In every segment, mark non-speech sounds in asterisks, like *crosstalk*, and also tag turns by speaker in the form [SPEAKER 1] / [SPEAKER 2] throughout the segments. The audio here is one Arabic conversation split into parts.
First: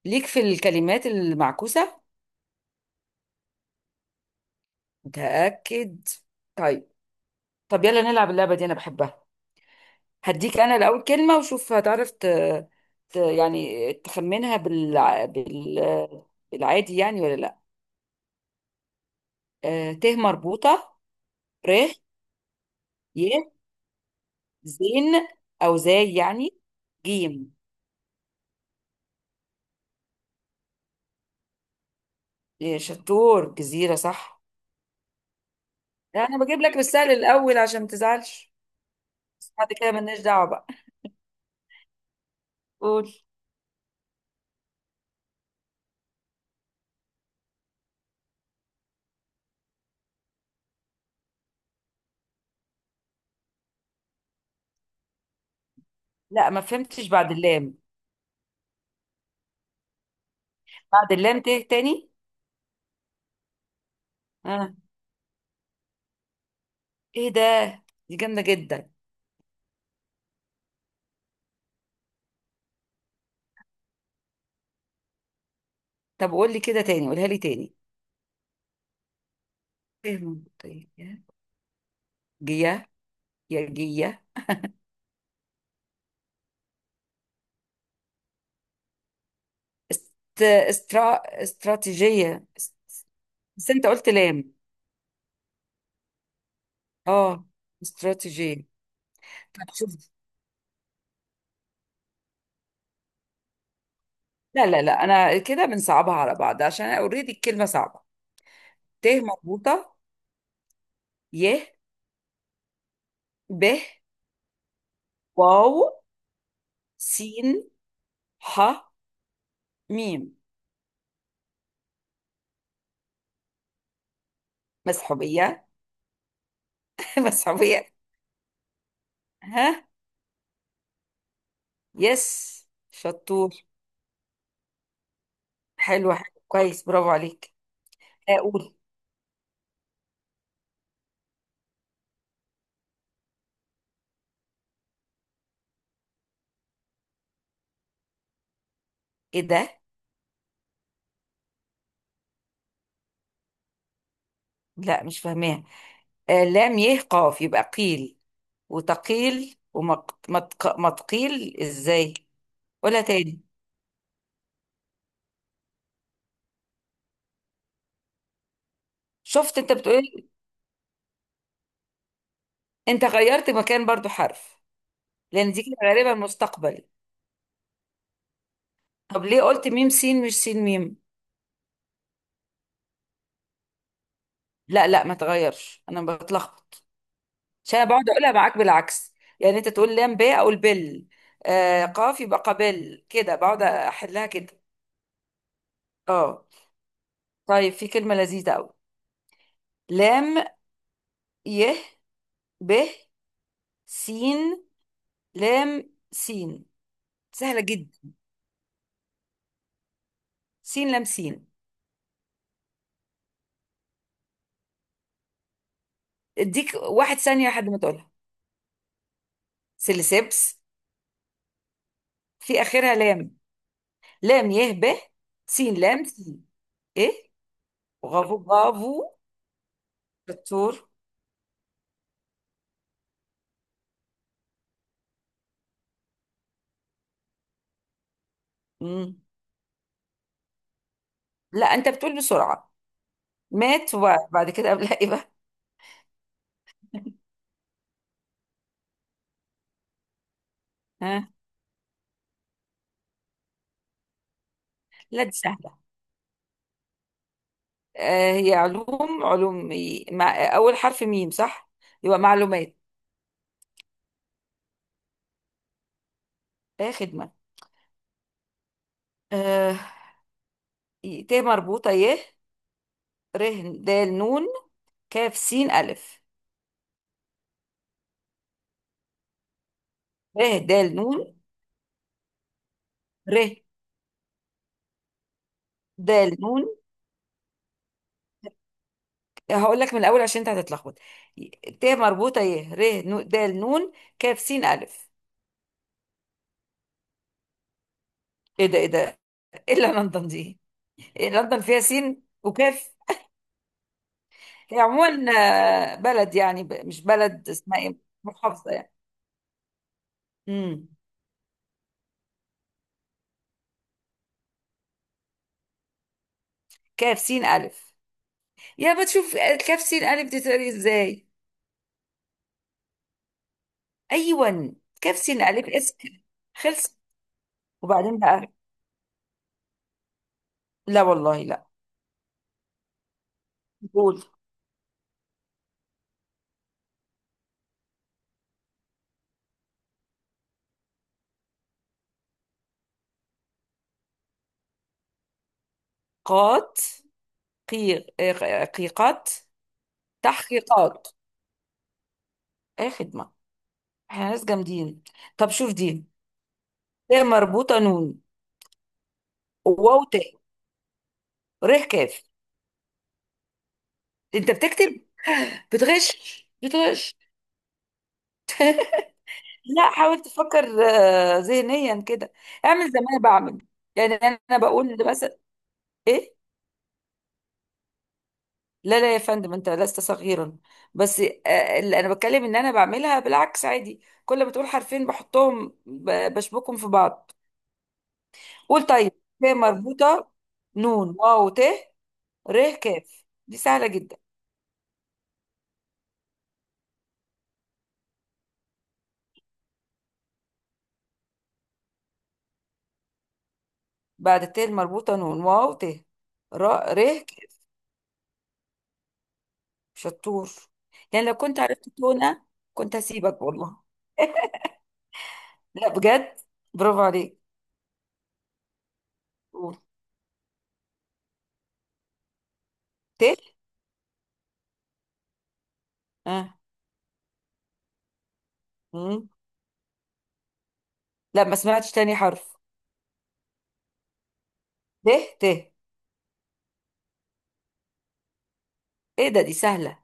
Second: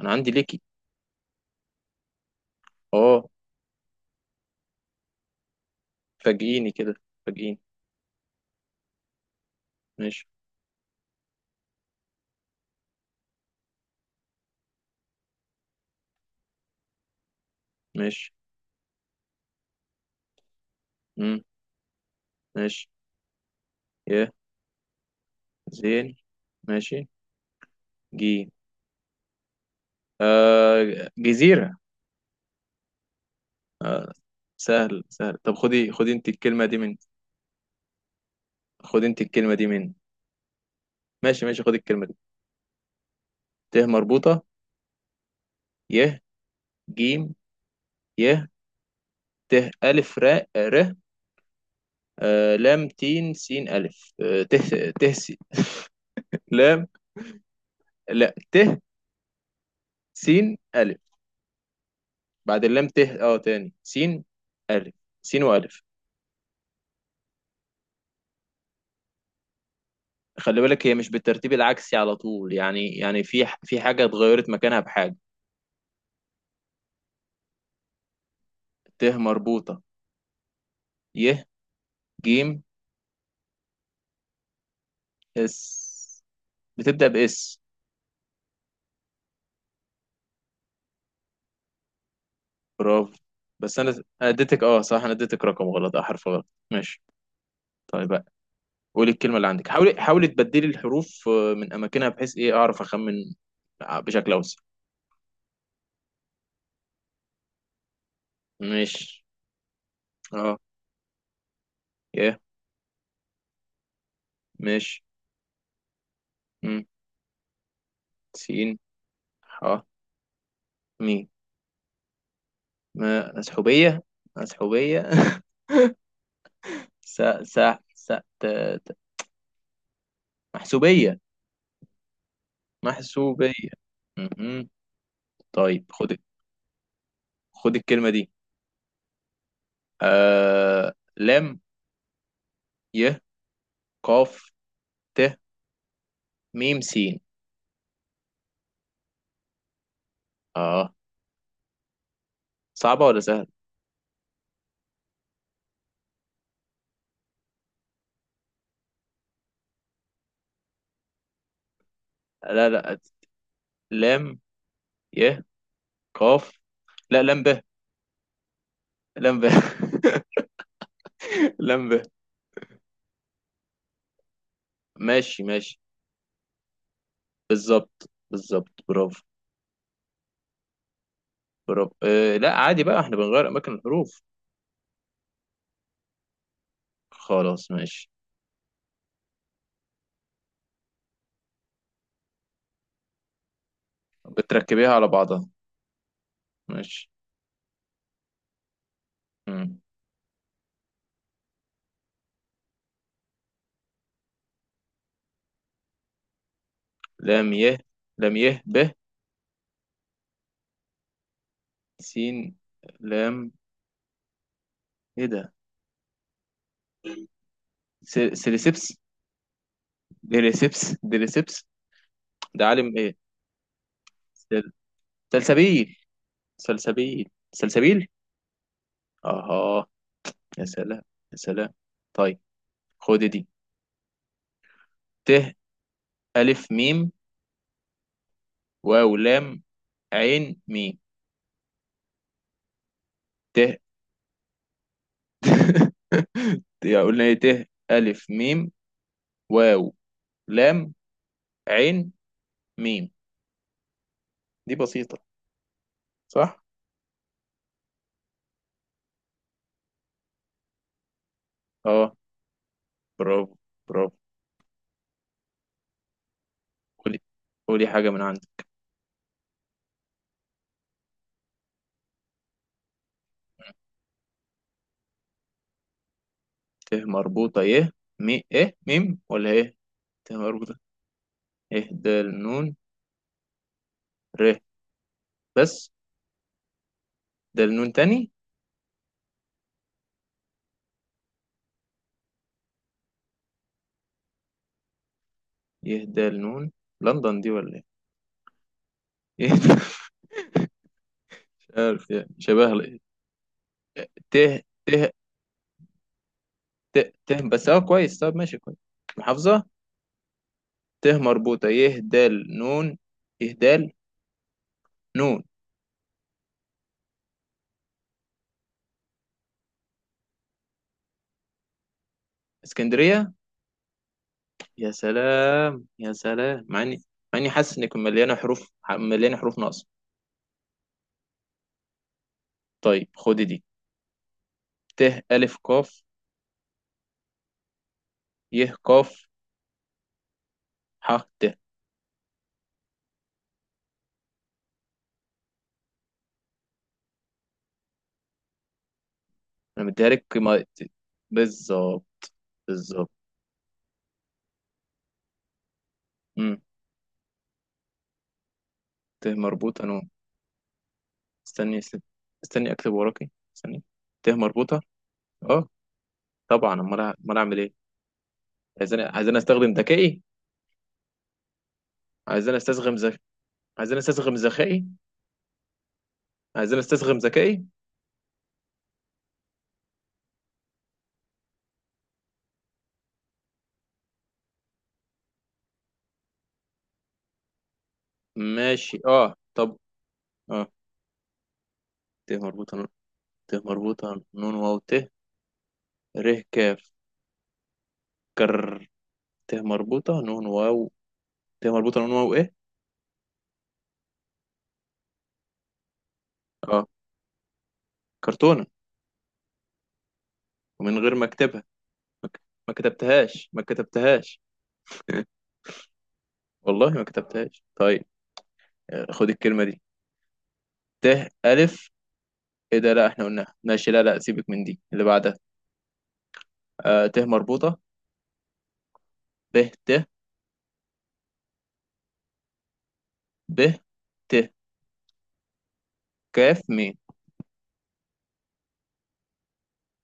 [SPEAKER 1] انا
[SPEAKER 2] ليك
[SPEAKER 1] عندي
[SPEAKER 2] في
[SPEAKER 1] ليكي.
[SPEAKER 2] الكلمات المعكوسة.
[SPEAKER 1] اه.
[SPEAKER 2] متأكد؟
[SPEAKER 1] فاجئيني
[SPEAKER 2] طيب.
[SPEAKER 1] كده. فاجئيني.
[SPEAKER 2] طب يلا نلعب اللعبة دي، أنا بحبها.
[SPEAKER 1] ماشي.
[SPEAKER 2] هديك أنا الأول كلمة وشوف هتعرف يعني تخمنها بال... بالعادي يعني ولا لأ.
[SPEAKER 1] ماشي.
[SPEAKER 2] ت مربوطة،
[SPEAKER 1] امم.
[SPEAKER 2] ر،
[SPEAKER 1] ماشي.
[SPEAKER 2] ي،
[SPEAKER 1] يا.
[SPEAKER 2] زين أو
[SPEAKER 1] زين.
[SPEAKER 2] زي يعني،
[SPEAKER 1] ماشي.
[SPEAKER 2] جيم.
[SPEAKER 1] جي. آه جزيرة.
[SPEAKER 2] إيه، شطور، جزيرة
[SPEAKER 1] آه.
[SPEAKER 2] صح.
[SPEAKER 1] سهل سهل. طب خدي خدي
[SPEAKER 2] لا،
[SPEAKER 1] انت
[SPEAKER 2] أنا بجيب
[SPEAKER 1] الكلمة
[SPEAKER 2] لك
[SPEAKER 1] دي من.
[SPEAKER 2] بالسهل الأول عشان ما تزعلش.
[SPEAKER 1] خدي انت
[SPEAKER 2] بس
[SPEAKER 1] الكلمة دي
[SPEAKER 2] بعد كده
[SPEAKER 1] من.
[SPEAKER 2] ملناش دعوة بقى.
[SPEAKER 1] ماشي ماشي خدي الكلمة دي.
[SPEAKER 2] قول.
[SPEAKER 1] ت مربوطة. ي. جيم. ي. ت. ألف راء ر. آه لام تين سين ألف آه ت. ت س-
[SPEAKER 2] لا ما
[SPEAKER 1] لام.
[SPEAKER 2] فهمتش بعد اللام.
[SPEAKER 1] لا ت. سين ألف.
[SPEAKER 2] بعد اللام ت تاني.
[SPEAKER 1] بعد اللام ت اه تاني سين.
[SPEAKER 2] آه.
[SPEAKER 1] ألف. سين وألف.
[SPEAKER 2] ايه ده؟ دي جامده جدا.
[SPEAKER 1] خلي بالك هي مش بالترتيب العكسي على طول يعني يعني في في حاجة اتغيرت مكانها بحاجة.
[SPEAKER 2] طب قول لي كده تاني، قولها لي تاني.
[SPEAKER 1] ت مربوطة.
[SPEAKER 2] ايه منطقية.
[SPEAKER 1] ي. جيم.
[SPEAKER 2] جية، يا جية.
[SPEAKER 1] اس. بتبدأ بإس.
[SPEAKER 2] استرا... استراتيجية
[SPEAKER 1] برافو.
[SPEAKER 2] بس
[SPEAKER 1] بس
[SPEAKER 2] انت
[SPEAKER 1] أنا.
[SPEAKER 2] قلت
[SPEAKER 1] أنا
[SPEAKER 2] لام.
[SPEAKER 1] اديتك أه صح، أنا اديتك رقم غلط، أه حرف غلط. ماشي.
[SPEAKER 2] اه
[SPEAKER 1] طيب بقى.
[SPEAKER 2] استراتيجية.
[SPEAKER 1] قولي الكلمة اللي
[SPEAKER 2] طب
[SPEAKER 1] عندك، حاولي
[SPEAKER 2] شوف.
[SPEAKER 1] حاولي تبدلي الحروف من أماكنها بحيث إيه أعرف أخمن بشكل أوسع.
[SPEAKER 2] لا لا لا، انا كده بنصعبها على بعض عشان انا اوريدي الكلمة صعبة. ت
[SPEAKER 1] ماشي.
[SPEAKER 2] مربوطة،
[SPEAKER 1] أه.
[SPEAKER 2] ي،
[SPEAKER 1] ي.
[SPEAKER 2] ب،
[SPEAKER 1] ماشي.
[SPEAKER 2] واو،
[SPEAKER 1] م.
[SPEAKER 2] سين، ح،
[SPEAKER 1] سين. ح.
[SPEAKER 2] ميم.
[SPEAKER 1] ميم. مسحوبية. مسحوبية.
[SPEAKER 2] مسحوبية.
[SPEAKER 1] *laughs* س.
[SPEAKER 2] *laughs*
[SPEAKER 1] س.
[SPEAKER 2] مسحوبية.
[SPEAKER 1] س. ت.
[SPEAKER 2] ها.
[SPEAKER 1] محسوبية.
[SPEAKER 2] يس شطور.
[SPEAKER 1] محسوبية. مهم. طيب خد.
[SPEAKER 2] حلو حلو كويس، برافو عليك.
[SPEAKER 1] خد الكلمة دي.
[SPEAKER 2] اقول.
[SPEAKER 1] لام. ي. قاف. ت. ميم سين.
[SPEAKER 2] ايه ده؟
[SPEAKER 1] اه. صعبة ولا سهلة؟
[SPEAKER 2] لا مش فاهماها. آه لام يه قاف يبقى قيل. وتقيل. ومتقيل ازاي.
[SPEAKER 1] لا لا.
[SPEAKER 2] قولها تاني.
[SPEAKER 1] لام ي قاف. لا لام ب. لام ب.
[SPEAKER 2] شفت، انت بتقول.
[SPEAKER 1] *laughs* لام ب.
[SPEAKER 2] انت غيرت مكان برضو حرف.
[SPEAKER 1] ماشي
[SPEAKER 2] لان دي
[SPEAKER 1] ماشي.
[SPEAKER 2] كده غالبا مستقبل.
[SPEAKER 1] بالظبط بالظبط. برافو.
[SPEAKER 2] طب ليه قلت ميم سين مش سين ميم؟
[SPEAKER 1] برافو لا عادي بقى احنا بنغير أماكن الحروف.
[SPEAKER 2] لا لا ما تغيرش، انا بتلخبط.
[SPEAKER 1] خلاص
[SPEAKER 2] عشان أنا
[SPEAKER 1] ماشي.
[SPEAKER 2] بقعد اقولها معاك بالعكس. يعني انت تقول لام ب اقول بل. آه قاف يبقى قبل. كده بقعد احلها كده.
[SPEAKER 1] بتركبيها على بعضها.
[SPEAKER 2] اه.
[SPEAKER 1] ماشي.
[SPEAKER 2] طيب في كلمة لذيذة قوي.
[SPEAKER 1] مم.
[SPEAKER 2] لام، يه، ب، سين، لام، سين.
[SPEAKER 1] لام
[SPEAKER 2] سهلة
[SPEAKER 1] ي.
[SPEAKER 2] جدا.
[SPEAKER 1] لام ي ب.
[SPEAKER 2] سين لام سين.
[SPEAKER 1] سين. لام. ايه ده.
[SPEAKER 2] اديك 1 ثانية لحد ما تقولها.
[SPEAKER 1] سيريسيبس.
[SPEAKER 2] سيليسيبس.
[SPEAKER 1] ديريسيبس. ديريسيبس.
[SPEAKER 2] في
[SPEAKER 1] ده عالم
[SPEAKER 2] آخرها
[SPEAKER 1] ايه؟
[SPEAKER 2] لام. لام
[SPEAKER 1] سل-
[SPEAKER 2] يه ب سين
[SPEAKER 1] سلسبيل.
[SPEAKER 2] لام سين.
[SPEAKER 1] سلسبيل.
[SPEAKER 2] ايه.
[SPEAKER 1] سلسبيل.
[SPEAKER 2] برافو برافو.
[SPEAKER 1] اها. يا
[SPEAKER 2] شطور.
[SPEAKER 1] سلام. يا سلام. طيب. خد دي. ت. الف ميم. واو
[SPEAKER 2] مم.
[SPEAKER 1] لام. عين ميم.
[SPEAKER 2] لا انت بتقول بسرعة.
[SPEAKER 1] ت.
[SPEAKER 2] مات وبعد كده قبلها ايه بقى.
[SPEAKER 1] *laughs* يا قلنا ايه. ت الف ميم. واو. لام.
[SPEAKER 2] ها.
[SPEAKER 1] عين. ميم. دي بسيطة.
[SPEAKER 2] لا دي سهلة.
[SPEAKER 1] صح.
[SPEAKER 2] آه هي علوم علوم، مع اول حرف ميم صح.
[SPEAKER 1] اه.
[SPEAKER 2] يبقى معلومات.
[SPEAKER 1] برافو. برافو.
[SPEAKER 2] ايه
[SPEAKER 1] قولي.
[SPEAKER 2] خدمة.
[SPEAKER 1] قولي حاجة من عندك.
[SPEAKER 2] آه ت مربوطة، يه، ر، د، نون، كاف، سين، ألف.
[SPEAKER 1] ت مربوطة يه. مي ايه ميم ولا ايه. ت
[SPEAKER 2] ر، د،
[SPEAKER 1] مربوطة.
[SPEAKER 2] نون.
[SPEAKER 1] يهدى النون.
[SPEAKER 2] ر.
[SPEAKER 1] ر. بس.
[SPEAKER 2] د، نون.
[SPEAKER 1] ده النون تاني.
[SPEAKER 2] هقول لك من الأول عشان أنت هتتلخبط. ت مربوطة، ي، ر، د، نون، كاف، سين، ألف.
[SPEAKER 1] يهدى النون. لندن دي ولا ايه؟
[SPEAKER 2] إيه ده إيه ده.
[SPEAKER 1] *laughs* يهدى.
[SPEAKER 2] إيه اللي لندن دي؟ إيه لندن
[SPEAKER 1] مش
[SPEAKER 2] فيها
[SPEAKER 1] عارف،
[SPEAKER 2] سين
[SPEAKER 1] يعني شبه
[SPEAKER 2] وكاف.
[SPEAKER 1] ت.
[SPEAKER 2] هي
[SPEAKER 1] ت.
[SPEAKER 2] عموما بلد يعني،
[SPEAKER 1] ت.
[SPEAKER 2] مش
[SPEAKER 1] ت
[SPEAKER 2] بلد،
[SPEAKER 1] بس اه
[SPEAKER 2] اسمها إيه.
[SPEAKER 1] كويس، طب ماشي
[SPEAKER 2] محافظة
[SPEAKER 1] كويس.
[SPEAKER 2] يعني.
[SPEAKER 1] محافظة.
[SPEAKER 2] امم.
[SPEAKER 1] ت مربوطة يهدى النون. يهدى. نون.
[SPEAKER 2] كاف، سين، ألف. يا بتشوف، كاف سين ألف دي تقري إزاي.
[SPEAKER 1] اسكندرية.
[SPEAKER 2] أيوة.
[SPEAKER 1] يا
[SPEAKER 2] كاف سين ألف
[SPEAKER 1] سلام
[SPEAKER 2] اسم.
[SPEAKER 1] يا سلام. مع
[SPEAKER 2] خلص.
[SPEAKER 1] اني. مع اني حاسس ان كنت
[SPEAKER 2] وبعدين
[SPEAKER 1] مليانة
[SPEAKER 2] بقى.
[SPEAKER 1] حروف، مليانة حروف ناقصة.
[SPEAKER 2] لا والله لا.
[SPEAKER 1] طيب خدي دي.
[SPEAKER 2] قول.
[SPEAKER 1] ت. ألف قاف. يه قاف. ح. ت.
[SPEAKER 2] قات. قي... آه، قيقات.
[SPEAKER 1] انا مديها لك ما-
[SPEAKER 2] تحقيقات.
[SPEAKER 1] بالظبط.
[SPEAKER 2] اي
[SPEAKER 1] بالظبط.
[SPEAKER 2] خدمة. احنا ناس جامدين. طب شوف دي. ت مربوطة، نون،
[SPEAKER 1] ت مربوطة
[SPEAKER 2] واو،
[SPEAKER 1] نون.
[SPEAKER 2] تاء، ر،
[SPEAKER 1] استني س-
[SPEAKER 2] كاف.
[SPEAKER 1] استني أكتب وراكي. استني. ت
[SPEAKER 2] انت
[SPEAKER 1] مربوطة.
[SPEAKER 2] بتكتب؟
[SPEAKER 1] أه.
[SPEAKER 2] بتغش
[SPEAKER 1] طبعا،
[SPEAKER 2] بتغش.
[SPEAKER 1] أمال أعمل إيه. عايزين عايزين أستخدم
[SPEAKER 2] لا
[SPEAKER 1] ذكائي.
[SPEAKER 2] حاول تفكر ذهنيا كده.
[SPEAKER 1] عايزين
[SPEAKER 2] اعمل
[SPEAKER 1] أستسغم
[SPEAKER 2] زي ما
[SPEAKER 1] ذكائي.
[SPEAKER 2] انا بعمل.
[SPEAKER 1] عايزين
[SPEAKER 2] يعني
[SPEAKER 1] أستسغم
[SPEAKER 2] انا
[SPEAKER 1] ذكائي.
[SPEAKER 2] بقول مثلا. ايه.
[SPEAKER 1] عايزين أستسغم ذكائي.
[SPEAKER 2] لا لا يا فندم، انت لست صغيرا. بس اللي انا بتكلم ان انا بعملها بالعكس عادي. كل ما تقول حرفين بحطهم بشبكهم في بعض. قول
[SPEAKER 1] ماشي
[SPEAKER 2] طيب.
[SPEAKER 1] أه
[SPEAKER 2] ف
[SPEAKER 1] طب.
[SPEAKER 2] مربوطة،
[SPEAKER 1] أه.
[SPEAKER 2] نون، واو، ت،
[SPEAKER 1] ت مربوطة
[SPEAKER 2] ر،
[SPEAKER 1] نون.
[SPEAKER 2] كاف،
[SPEAKER 1] ت
[SPEAKER 2] دي سهلة
[SPEAKER 1] مربوطة
[SPEAKER 2] جدا.
[SPEAKER 1] نون واو ت. ر. كاف. كر. ت مربوطة نون واو. ت مربوطة نون واو إيه.
[SPEAKER 2] بعد الت المربوطة نون واو ت،
[SPEAKER 1] أه.
[SPEAKER 2] ر، كاف.
[SPEAKER 1] كرتونة.
[SPEAKER 2] شطور.
[SPEAKER 1] ومن غير ما
[SPEAKER 2] يعني لو كنت
[SPEAKER 1] أكتبها.
[SPEAKER 2] عرفت
[SPEAKER 1] ما ك-
[SPEAKER 2] تونة
[SPEAKER 1] ما
[SPEAKER 2] كنت هسيبك
[SPEAKER 1] كتبتهاش. ما
[SPEAKER 2] والله.
[SPEAKER 1] كتبتهاش.
[SPEAKER 2] لا بجد.
[SPEAKER 1] والله
[SPEAKER 2] برافو
[SPEAKER 1] ما
[SPEAKER 2] عليك.
[SPEAKER 1] كتبتهاش. طيب خد الكلمة
[SPEAKER 2] قول.
[SPEAKER 1] دي. ت. ألف. ايه ده، لا احنا
[SPEAKER 2] ت.
[SPEAKER 1] قلناها. ماشي لا لا، سيبك من دي اللي بعدها.
[SPEAKER 2] آه.
[SPEAKER 1] آه ت مربوطة.
[SPEAKER 2] مم.
[SPEAKER 1] ب. ت.
[SPEAKER 2] لا ما سمعتش تاني حرف.
[SPEAKER 1] ب. ت.
[SPEAKER 2] ب. ت.
[SPEAKER 1] كاف ميم.
[SPEAKER 2] ايه ده، دي سهلة.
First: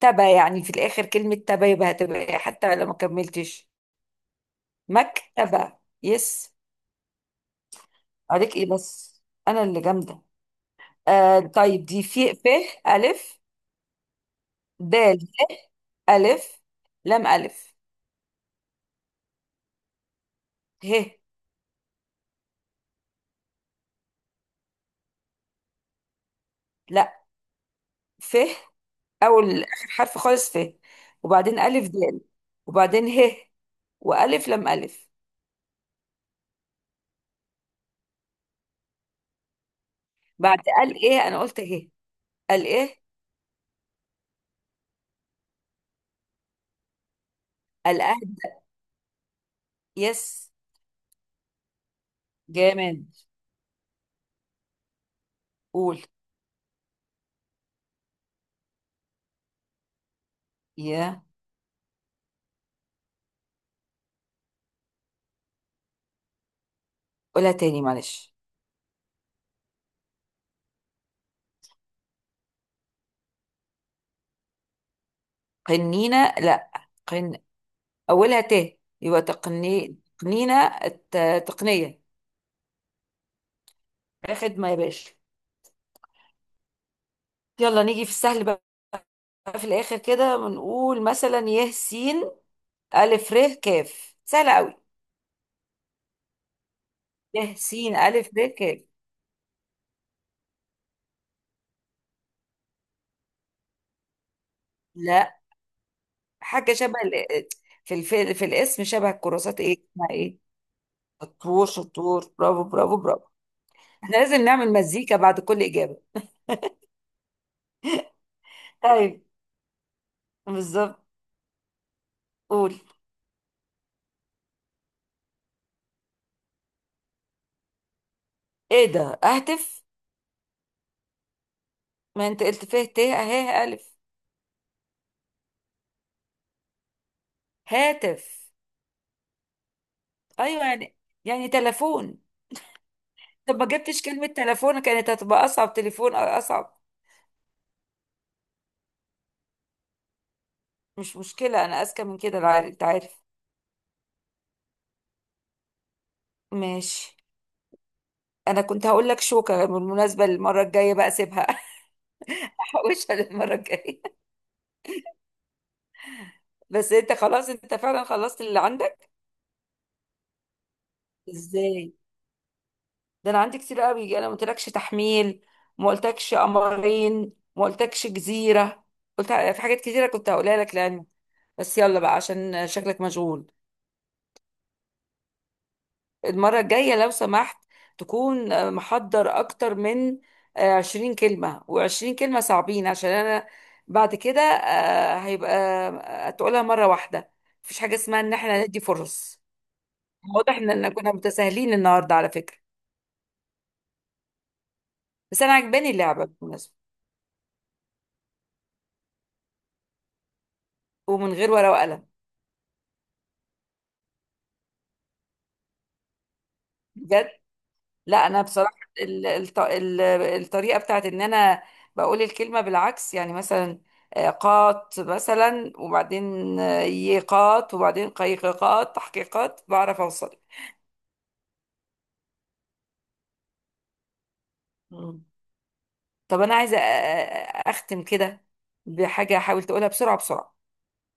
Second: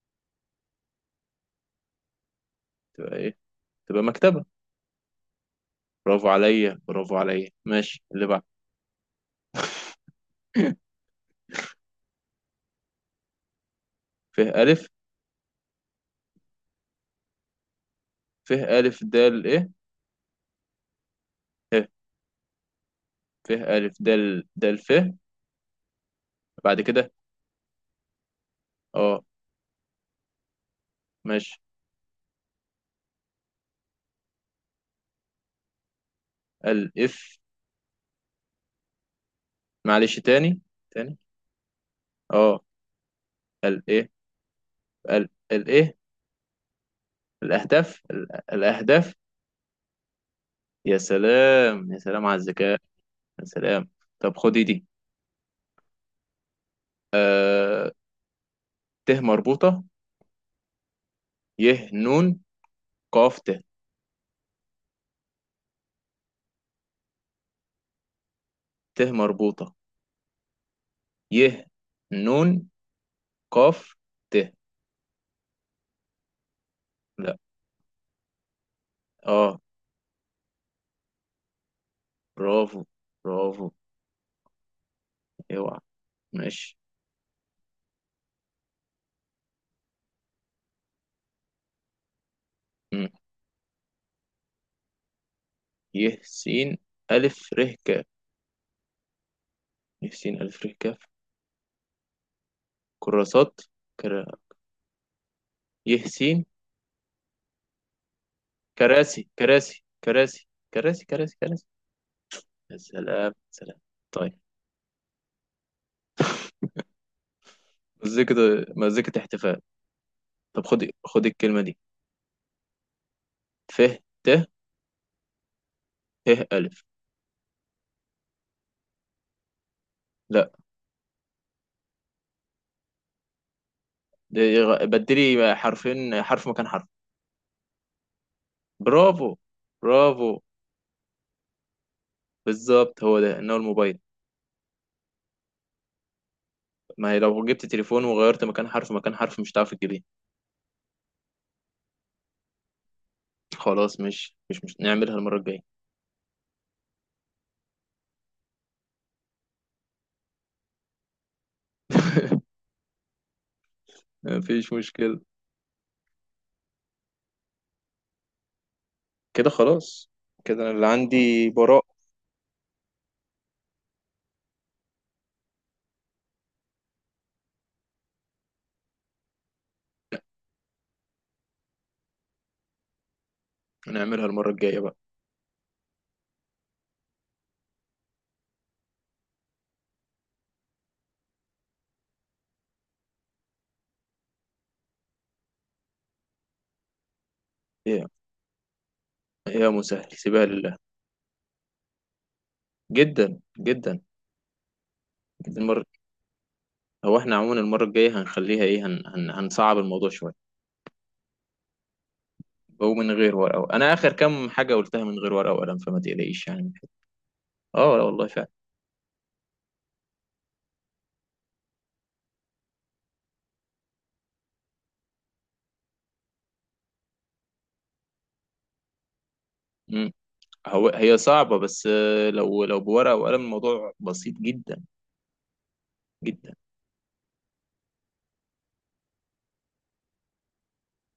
[SPEAKER 2] تبا يعني في الآخر كلمة تبا، يبقى هتبقى إيه حتى لو ما
[SPEAKER 1] تبقى ايه؟
[SPEAKER 2] كملتش.
[SPEAKER 1] تبقى مكتبة.
[SPEAKER 2] مكتبة.
[SPEAKER 1] برافو
[SPEAKER 2] يس.
[SPEAKER 1] عليا. برافو عليا. ماشي اللي بعد.
[SPEAKER 2] عليك ايه بس؟ انا اللي جامدة. آه طيب دي في ف، ألف،
[SPEAKER 1] ف. ألف.
[SPEAKER 2] د، ه، ألف، لام، ألف.
[SPEAKER 1] ف ألف دال ايه.
[SPEAKER 2] ه.
[SPEAKER 1] ه. ف ألف دال دال ف. بعد كده.
[SPEAKER 2] لا، ف
[SPEAKER 1] اه.
[SPEAKER 2] أول آخر حرف خالص ف.
[SPEAKER 1] ماشي.
[SPEAKER 2] وبعدين ألف د. وبعدين ه. وألف لام ألف.
[SPEAKER 1] الإف. معلش تاني.
[SPEAKER 2] بعد قال
[SPEAKER 1] تاني.
[SPEAKER 2] إيه؟ أنا قلت ه.
[SPEAKER 1] اه.
[SPEAKER 2] قال إيه.
[SPEAKER 1] ال ايه. ال ال ايه.
[SPEAKER 2] الأهد.
[SPEAKER 1] الأهداف.
[SPEAKER 2] يس.
[SPEAKER 1] يا سلام. يا سلام على الذكاء.
[SPEAKER 2] جامد.
[SPEAKER 1] يا سلام. طب خدي دي.
[SPEAKER 2] قول.
[SPEAKER 1] ت مربوطة.
[SPEAKER 2] يا.
[SPEAKER 1] ي نون. قاف ت.
[SPEAKER 2] قولها تاني معلش.
[SPEAKER 1] ت مربوطة. ي. نون. قاف. ت.
[SPEAKER 2] قنينة لا.
[SPEAKER 1] لا.
[SPEAKER 2] قن. أولها ت يبقى
[SPEAKER 1] اه.
[SPEAKER 2] تقني تقنينة تقنية.
[SPEAKER 1] برافو. برافو.
[SPEAKER 2] يا خدمة يا باشا.
[SPEAKER 1] اوعى. ماشي.
[SPEAKER 2] يلا نيجي في السهل بقى. في الاخر كده بنقول مثلا يه سين
[SPEAKER 1] مم.
[SPEAKER 2] الف ر كاف، سهله قوي.
[SPEAKER 1] ي. س. ألف
[SPEAKER 2] يه
[SPEAKER 1] ر. ك.
[SPEAKER 2] سين الف ر كاف.
[SPEAKER 1] ي س ألف ر ك. كراسات. كرا.
[SPEAKER 2] لا.
[SPEAKER 1] ي س.
[SPEAKER 2] حاجه شبه في الف... في الاسم شبه
[SPEAKER 1] كراسي
[SPEAKER 2] الكراسات، ايه
[SPEAKER 1] كراسي
[SPEAKER 2] اسمها ايه.
[SPEAKER 1] كراسي. كراسي كراسي كراسي.
[SPEAKER 2] شطور شطور. برافو
[SPEAKER 1] يا
[SPEAKER 2] برافو برافو.
[SPEAKER 1] سلام سلام.
[SPEAKER 2] احنا
[SPEAKER 1] طيب.
[SPEAKER 2] لازم نعمل مزيكا بعد كل اجابه.
[SPEAKER 1] مزيكة. مزيكة
[SPEAKER 2] طيب.
[SPEAKER 1] احتفال. طب خد
[SPEAKER 2] بالظبط.
[SPEAKER 1] خد الكلمة دي.
[SPEAKER 2] قول.
[SPEAKER 1] ف. ت. ه ألف.
[SPEAKER 2] ايه ده؟ اهتف.
[SPEAKER 1] لا،
[SPEAKER 2] ما انت قلت فيه ت اهي الف.
[SPEAKER 1] بدلي حرفين، حرف مكان حرف.
[SPEAKER 2] هاتف.
[SPEAKER 1] برافو. برافو.
[SPEAKER 2] ايوه يعني. يعني تلفون.
[SPEAKER 1] بالظبط هو ده، انه
[SPEAKER 2] طب ما
[SPEAKER 1] الموبايل.
[SPEAKER 2] جبتش كلمه تلفون كانت هتبقى اصعب، تليفون اصعب.
[SPEAKER 1] ما هي لو جبت تليفون وغيرت مكان حرف مكان حرف مش هتعرف تجيبيه.
[SPEAKER 2] مش مشكلة، أنا أذكى من كده. أنت عارف.
[SPEAKER 1] خلاص، مش نعملها المرة الجاية.
[SPEAKER 2] ماشي. أنا كنت هقول لك شوكة بالمناسبة، المرة الجاية بقى سيبها.
[SPEAKER 1] *laughs*
[SPEAKER 2] *laughs* أحوشها للمرة الجاية.
[SPEAKER 1] مفيش مشكلة.
[SPEAKER 2] بس أنت خلاص، أنت فعلا خلصت اللي عندك.
[SPEAKER 1] كده خلاص. كده انا اللي عندي براء.
[SPEAKER 2] إزاي؟ ده أنا عندي كتير قوي. أنا ما قلتلكش تحميل. ما قلتلكش قمرين، ما قلتلكش جزيرة. قلت في حاجات كتيرة كنت هقولها لك لعلمك. بس يلا بقى عشان شكلك مشغول.
[SPEAKER 1] نعملها المرة الجاية بقى.
[SPEAKER 2] المرة الجاية لو سمحت تكون محضر أكتر من 20 كلمة و20 كلمة صعبين عشان أنا. بعد كده هيبقى تقولها مرة واحدة. مفيش حاجة
[SPEAKER 1] يا.
[SPEAKER 2] اسمها إن احنا ندي فرص.
[SPEAKER 1] يا مسهل سيبها
[SPEAKER 2] واضح
[SPEAKER 1] لله.
[SPEAKER 2] إننا كنا متساهلين النهاردة على فكرة.
[SPEAKER 1] جدا جدا.
[SPEAKER 2] بس أنا
[SPEAKER 1] المرة.
[SPEAKER 2] عجباني اللعبة بالمناسبة.
[SPEAKER 1] هو احنا عموما المرة الجاية هنخليها ايه، هنصعب الموضوع شوية.
[SPEAKER 2] ومن غير ورقة وقلم.
[SPEAKER 1] ومن غير ورقة. انا اخر كام حاجة قلتها من غير ورقة وقلم، فما تقلقيش يعني.
[SPEAKER 2] بجد.
[SPEAKER 1] اه لا والله
[SPEAKER 2] لا انا
[SPEAKER 1] فعلا.
[SPEAKER 2] بصراحه، ال- الط- ال- الطريقه بتاعت ان انا بقول الكلمه بالعكس. يعني مثلا قات مثلا، وبعدين يقات، وبعدين قيققات، تحقيقات. بعرف
[SPEAKER 1] مم.
[SPEAKER 2] اوصل.
[SPEAKER 1] هو هي صعبة بس، لو لو بورقة وقلم الموضوع بسيط جدا.
[SPEAKER 2] مم. طب
[SPEAKER 1] جدا.
[SPEAKER 2] انا عايزه اختم كده بحاجه، حاول تقولها بسرعه بسرعه.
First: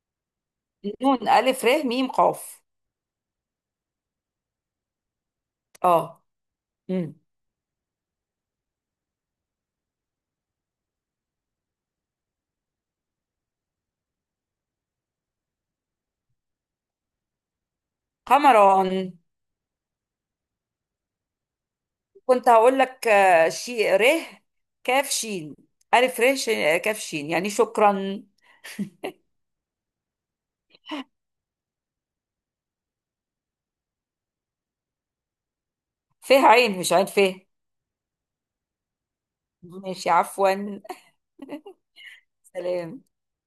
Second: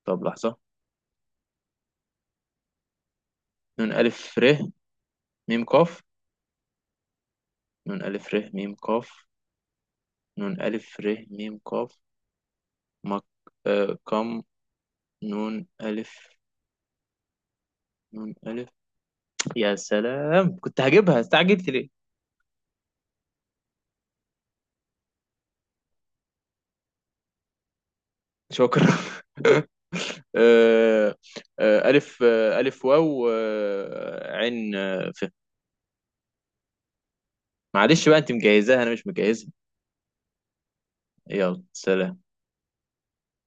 [SPEAKER 1] طب لحظة.
[SPEAKER 2] نون الف ر م قاف.
[SPEAKER 1] نون ألف ر ميم قاف.
[SPEAKER 2] اه. مم.
[SPEAKER 1] نون ألف ر ميم قاف. نون ألف ر ميم قاف. مك. آه كم. نون ألف. نون ألف.
[SPEAKER 2] قمران.
[SPEAKER 1] يا سلام. كنت هجيبها، استعجلت ليه؟
[SPEAKER 2] كنت هقول لك شي ر كاف شين الف كاف شين يعني شكرا.
[SPEAKER 1] شكرا. *laughs* آه، ألف ألف واو عين ف.
[SPEAKER 2] فيه عين، مش عين فيه.
[SPEAKER 1] معلش بقى، أنت مجهزاها أنا مش مجهزها.
[SPEAKER 2] ماشي عفوا.
[SPEAKER 1] يلا سلام.
[SPEAKER 2] سلام.